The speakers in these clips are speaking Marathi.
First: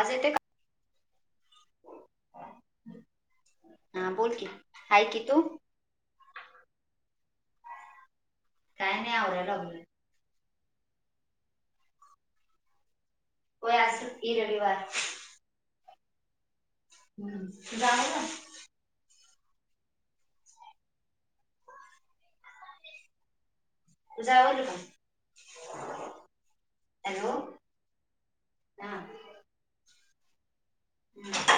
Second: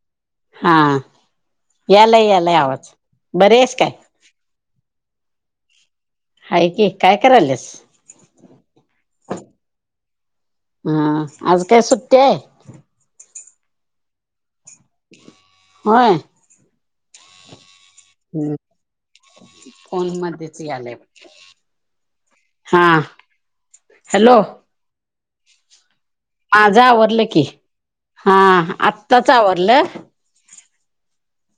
आज येते का हा याला याला आवाज बरे आहेस काय हा बोल की हाय की तू आहेा की काय करायलस काही नाही आवडयलाग हा आज काय सुट्टी आहे हो आज ह रविवार होय हम्म जा फोन मध्येच आलंय हा तुझा हॅलो आवाज यायलय काय माझं आवडलं की हा हा. आत्ताच आवडलं हम्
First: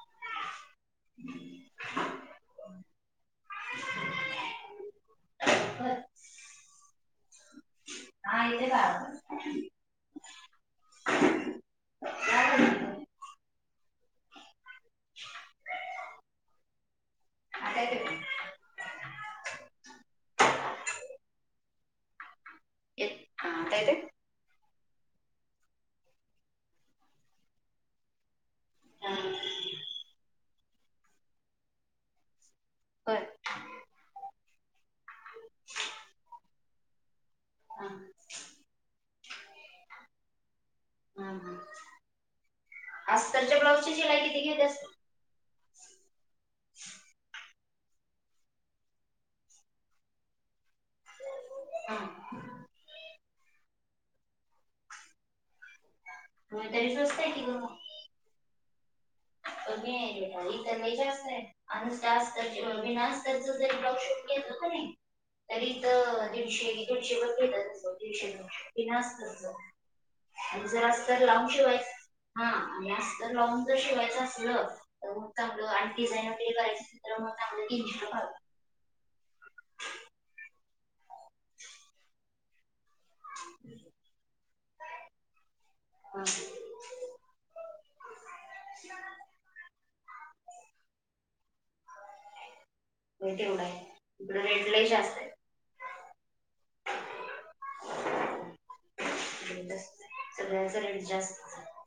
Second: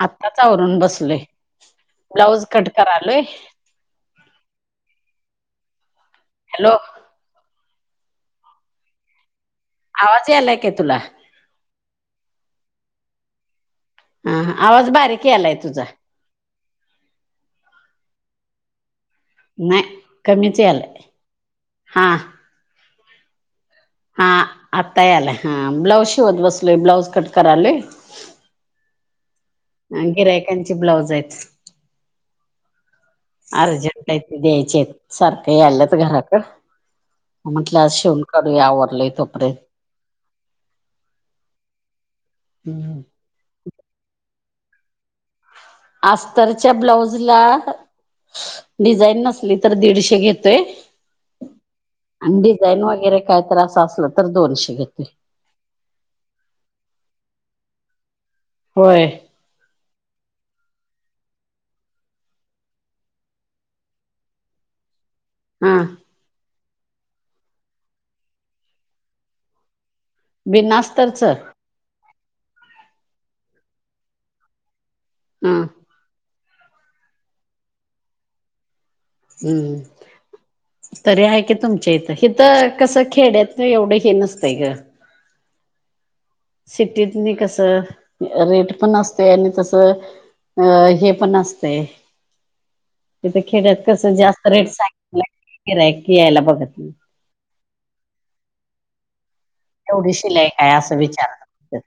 आत्ताच आवरून बसलोय ब्लाउज कट करालोय ब [inaudible] हॅलो हा इ का आवाज यायलायक आहे तुला या बोल. हा आवाज बारीक आलाय तुझा ह कायतेते नाही कमीच याला हा हता हा आत्तायले हां ब्लौज शि ओत बसली ब्लौज कट करली ह गिरायकांची ब्लाऊज आहेत होय. अर्जंट आहे ते द्यायचे सारखं यालाच घराक म्हटलं आ हा शिवून करढूया आवरलंय तोपर्यंत हम हम्म ह असजतच्या ब्लाऊजची शिलाई किती घेतेत असते अस्तरच्या ब्लाऊजला डिझाईन नसली तर दीडशे घेतोय हा. आणि डिझाईन वगैरे काय तर असं असलं तर दोनशे घेत हो तरी सुवस्तय की ग होय अघे भााई तर लय जास अनुत बनास्तरच ज ब्लॉगशॉप घेत का नाही तरी हा तर दिडशे दडशे वर दिडशेन असतच आणि जरा अस बिनास्तरच तर लावून हा शिवायच हा आणि तर लॉंग जर शिवायचं असलं तर मग चांगलं आणि डिझान वगैरेराय अस तर मगग तीनण कळ हम् तरी आहे कि तुमच्या इथं हथ कसं खेड्यात एवढं हे नसतंय ग हम सिटीतनी कसं रेट पण असते आणि तसं अ हे पण असते ह तिथं खेड्यात कस जास्त रेट लय जास्त आहे सांगय क यायला बघत नाही एवढी शिलाई काय सगळ्यांचा असं रेट जास्त विचारतात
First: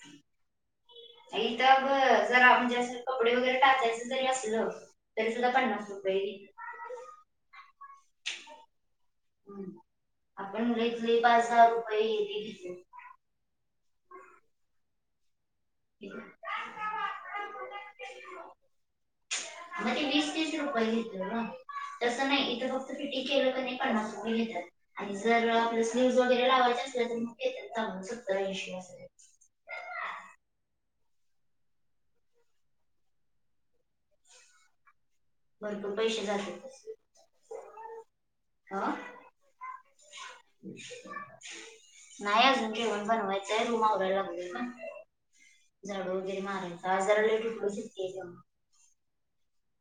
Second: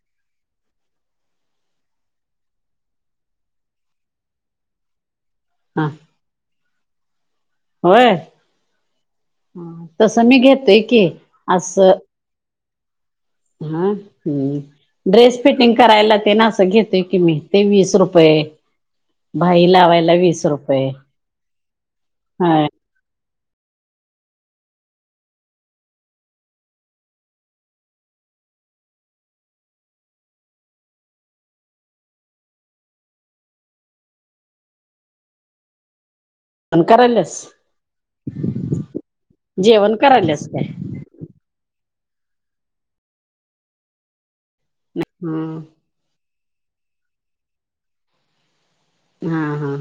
हाय. थ ब जरा [inaudible] म्हजे अस कपडे वगैरे टाकायचे तरी असलं तरी सुद्धा हा पन्नास रुपये घेतात. होय हम्म. तस मी आपण घेतय मुलं की इथले पाच दहा असं. रुपये ते [unintelligible] हा हम्म. ड्रेस फिटिंग करायला घेतो ते ना असं घेतोय की मी ते वीस रुपये. मग ते वीस तीस रुपये घेतोना तसं नाही इथ हा रो फिटिंग केलं का नाही पन्नास रुपये घेतात. आणि जर स्लीव्हज न्यूज वगैरे लावायचे असल तर मग त्यांचा सत्तार ऐशी अस. भरपूर पैसे जात्यात. अन कराल्यास अ जेवण आल्यास काय. नाय अजून जेवण करायचंय रूम आवरा लागले ग. हम् [inaudible] झाडं वगैरे मारायचा जरा लेट उठलोय सुट्टी आहे त्यामुळे. हा हा.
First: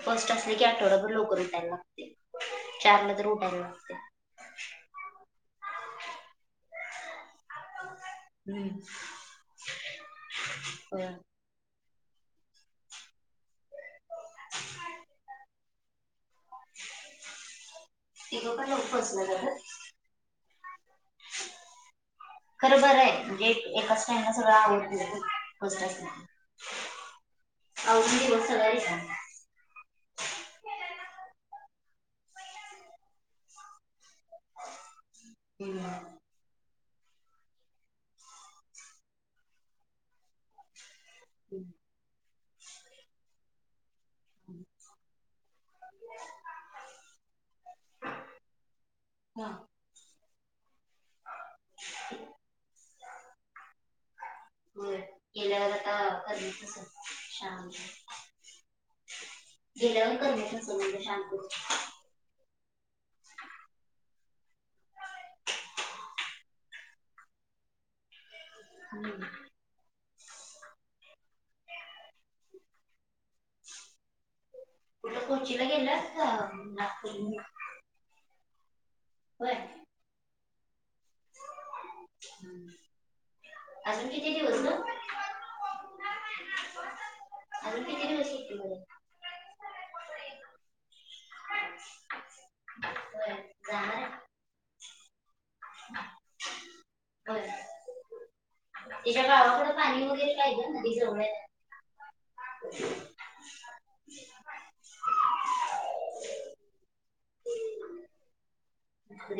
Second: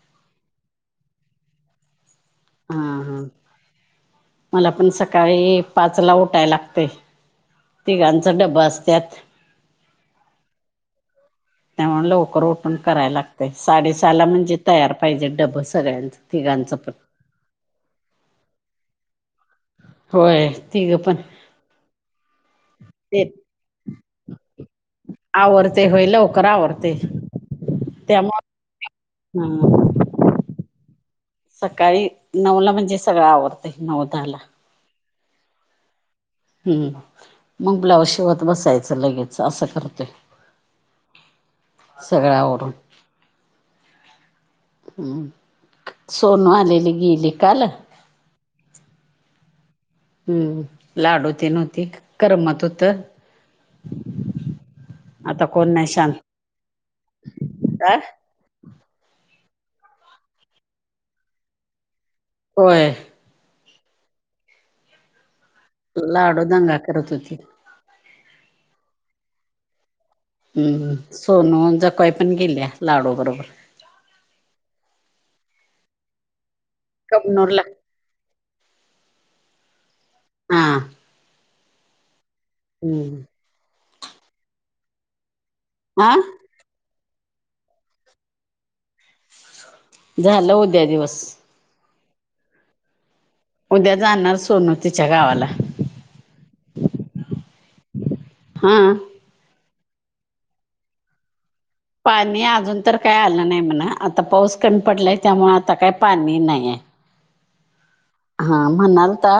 फर्स्ट असल्या की आठवडाभर लवकर लागतंय. हा चारला हा तर उठायला लागतंय. मला पण सकाळी पाच ला उठाय लागतेय. तिघांचा डबा हम्म असत्यात. होय. त्यामुळे लवकर उठून करायला लागतेय साडेसहाला म्हणजे तयार पाहिजे डब सगळ्यांच. तिघांचं पण. तगं पण लऊ बचलं [inaudible] होय तीग पण. खरो बर [inaudible] आहे ते म्हणजे एकाच टईमला सगळं आवरते आवडतस्ट होय लवकर आवरते अ मसाला [inaudible] हा. सकाळी नऊला म्हणजे सगळं आवरतय न‌ऊ दहाला. [inaudible] हम्म मग ब्लाऊज शिवत बसायचं लगेच असं करतोय. हं सगळ आवरुन. हम्म सोनू आलेली गेली काल. हा. हम्म लाडू तेन होती करमत होत. होय आता गेल्यावर कोण नाही आता शांत तशीच दिसल शांत. गेल्यावर करमत नसल म्हणजे शांत होतंय. होय. लाडू दंगा करत होती. हम्म. हम्म सोनू जखु आई पण गेल्या लाडू बरोबर. कुट कोरची ला गेलंस का रूम ला. कबनुर ला. होय. हा. हम्म अजून किती दिवस ग. आ अजून किती दिवस [inaudible] झालं उद्या दिवस. होय उद्या जाणार सोनू तिच्या गावाला [unintelligible] हा तुझ्या गावाकडे पाणी वगैरे काय ग नदी जवळं आहे काय पाणी अजून तर काय आलं नाही म्हणा आता पाऊस कमी पडलाय त्यामुळे आता काय पाणी नाही आहे ह् हा म्हणालता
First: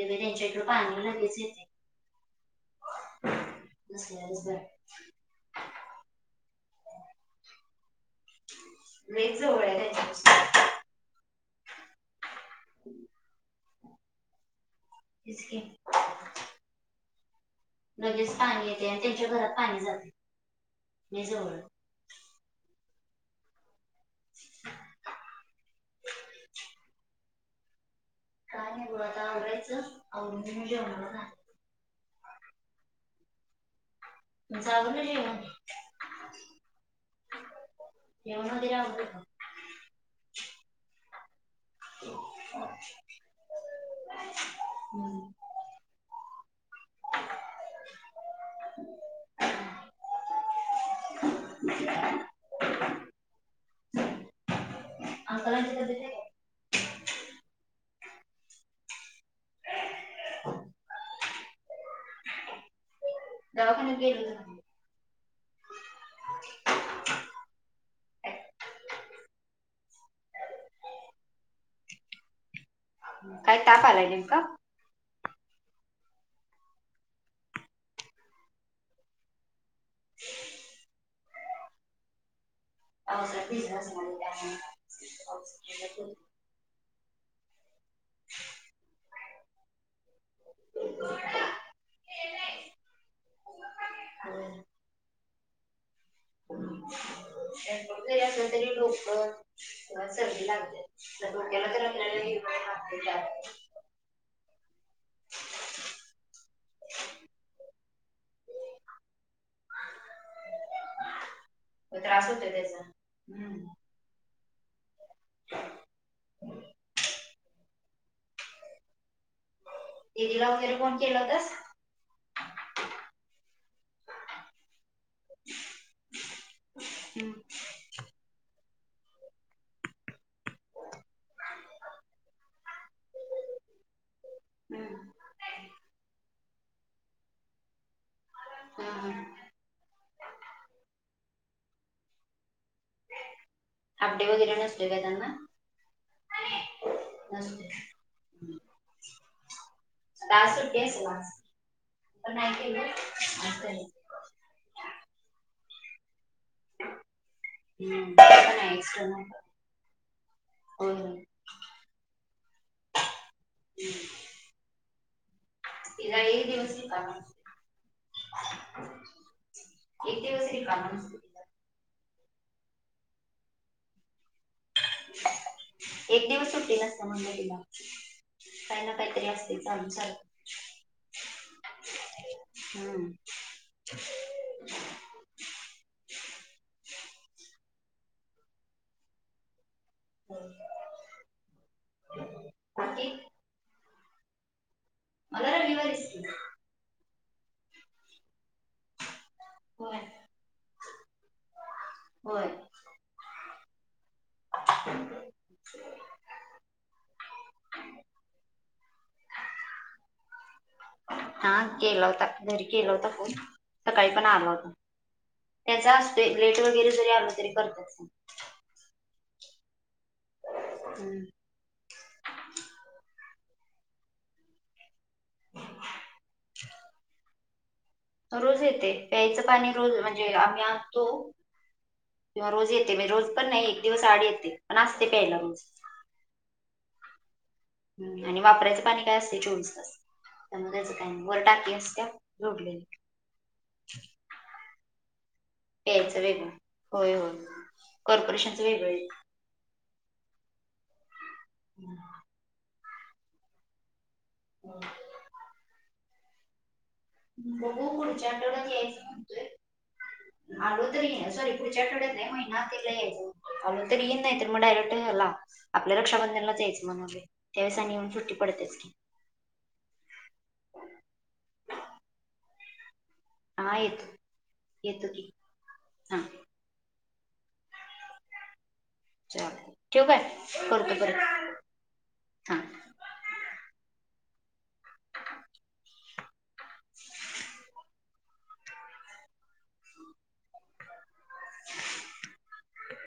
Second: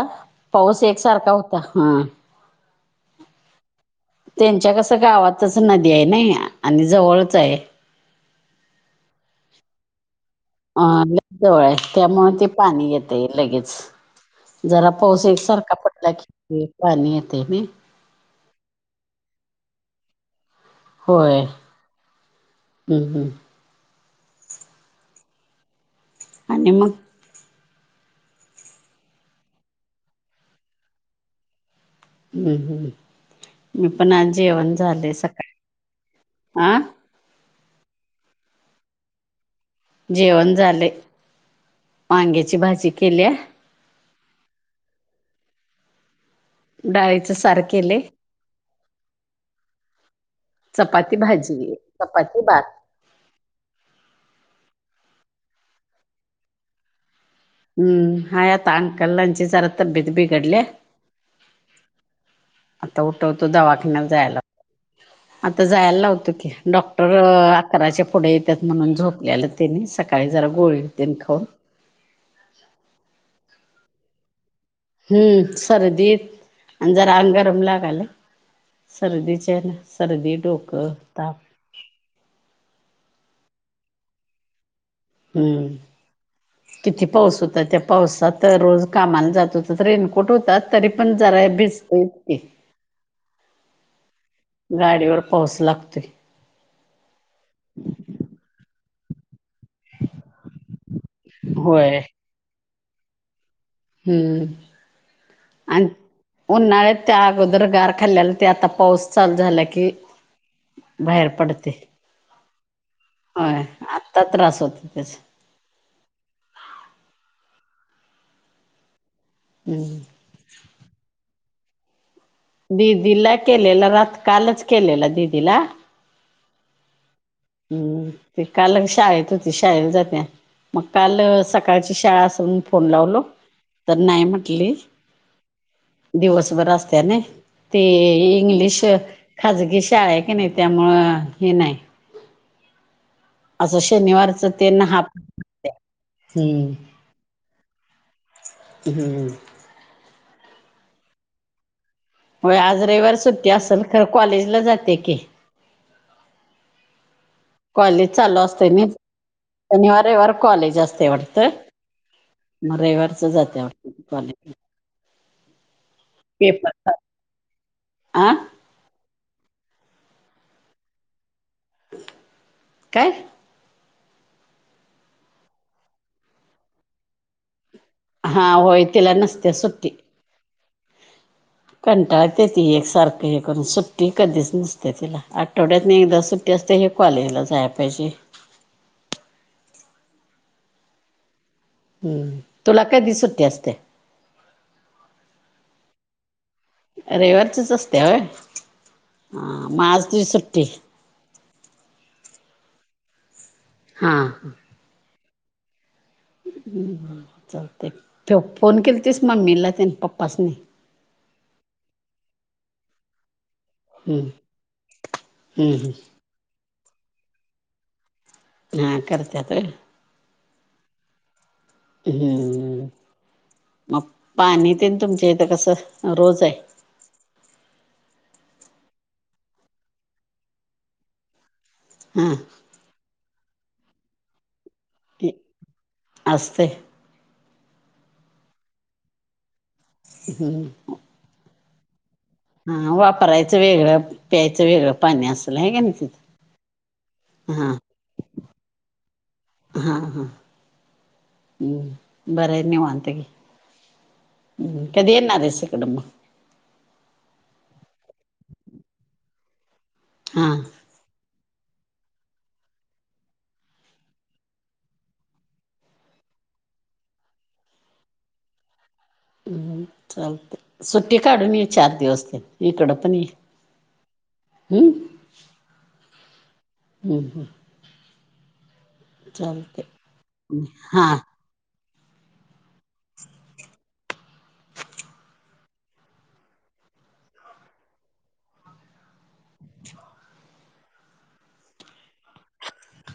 पाऊस पाणी एकसारखा लगेच होता येते. हा नसल्यावरच बरं. त्यांच्या कस गावातच नदी आहे ना आणि जवळच आहे लई च जवळ आहे अंग जवळ आहे त्यामुळं ते पाणी येतय लगेच जरा पाऊस तेच की. एकसारखा पडला की पाणी येते ना लगेच पाणी येते आणि त्यांच्या घरात पाणी जाते लय होय जवळ हम हम [unintelligible] आणि मग काय नाही बघ आता आवरायचं आवरुन जेवणार आता हम्म हम्म मी पण आ तुमचं जेवण आवरलं झाले जेवण? सकाळी हं [unintelligible] जेवण झाले वांग्याची भाजी केल्या [unintelligible] डाळीचं सार केले चपाती भाजी, चपाती भात अंकलांची तब्येत आहे काय हा यात अंकल यांचे तब्येत जरा बिघडल्या आता उठवतो दवाखान्यात गेले जायला होते म्हणे. आता जायला लावतो की डॉक्टर अकराच्या पुढे येतात म्हणून झोपलेलं त्यानी सकाळी जरा गोळीे तेन खाऊन काय ताप आलाय नेमका हम्म सर्दीत आणि जरा अंगगरम लागायल- सर्दीचे सर्दी, डोकं, ताप- अ [unintelligible] कितीे पाऊस होता त्या- पावसात तर रोज कामाला जात होत रेनकोट होतात तरी पण जरा भिजतय- ह... गाडीवर पाऊस लागतोय- जरी असलं तरी डोकं किवा सर्दी लागते. सगळ केला तरी होय आपल्याला हिंडायला लागतये बाहेर - ह आणि... उन्हाळ्यात त्या अगोदर गार खाल्ल्याला ते आता पाऊस चालू झाला की- बाहेर पडते... त्रास होतोय- हम्म... फार त्रास होतो त्याचा- [unintelligible] हम्म.... दीदींला वगैरे फोन केलं होतास? दिदीला केलेला रात कालच केलेला दिदीला- हम्... हम्म ते काल शाळेत होती शाळेेत जाते- मग काल सकाळची शाळा असून फोन लावल तर नाही म्हंटलं- हम्म. दिवसभर असत नई ते- इंग्लिश हम्म. खाजगी शाळा आहे की नाही त्यामुळं हे नाही. असं अपडे शनिवारच वगैरे त्यांना नसतोय का हाफ त्यांना? हम्म. ह्म्म, हम्म मग आज सुट्टी असल आज? पण हो नाही केलं आज रविवार सुट्टी आज असल केलं. तर कॉलेजला जाते की कॉलेज हम्म. पण चालू असते आहे नाई एक्स्टर्नल शनिवार, रविवार कॉलेज होय असते होय. वाटते. मग रविवारचं जाते कॉलेज वर् इला एक दिवस रिकामा आ नसतोये. एक दिवस रिकामा नसतोये. काय? एक दिवस सुट्टी नसते म्हणलं तिला हा होय काही ना तिला काही तरी नसते असते चालूच आमच. कंटाळत असेल ती सारखी कारण सुट्टी कधीच नसते तिला आठवड्यात न एकदा सुट्टी असते हे कॉलेज ला जायला पाहिजे. होय. हम्म तुला कधी सुट्टी असते? मला रविवारीच असते. रविवारचीच असते मग होय असते सुट्टी होय. हां हां. [unintelligible] चलतेय तेव्हा फोन केलंतेस मम्मीला त्यांनी पप्पासनी- हा केला होता घरी केला होता फोन सकाळी हम्म पण आला होता हम्म त्याचा ते लेट वगैरे जरी आले तरी करत असतात. हा करतायेत. हम्म.. हम.. मग पाणी न ते तुमच्या इथं कसं रोज आहे- रोज येते प्यायचं पाणी रोज म्हणजे आम्ही आणतो. हा किंवा रोज येते म्हणजे रोज पण नाही एक दिवस आड येते पण असते प्यायला रोज असस्ते. हम् आणि वापरायचं पाणी काय असते चोवीस तास हम्म त्यामुळे त्याचं काय वर टाकी असत्या. जोडलेली हा वापरायचं वेगळं प्यायचं वेगळं पाणी असल आहे का ना तिथं. प्यायचं वेगळं. होय होय हा कॉर्पोरेशनच वेगळ. हा हा हम्म बरय नव अंतगी कधी येणारेस इकडं. बहु पुढच्या आठवड्यात यायच हा म्हणतोयून सॉरी इ सेटो देव ना तलायणं तियून दय तुही डयरक्टला आपल्या रक्षाबंधनला जायचं म्हणो त्यावेळेस आणि येऊन सुट्टी पडतेच की हम्म चालते सुट्टी काढून ये चार दिवस इकडं पण ये. हा येत हम्म येतो की हा. हो ह. चल चालते ठेवू काय करतो हां परत हा. असला आवाज आला कळत नाही. आवाज नाही येत.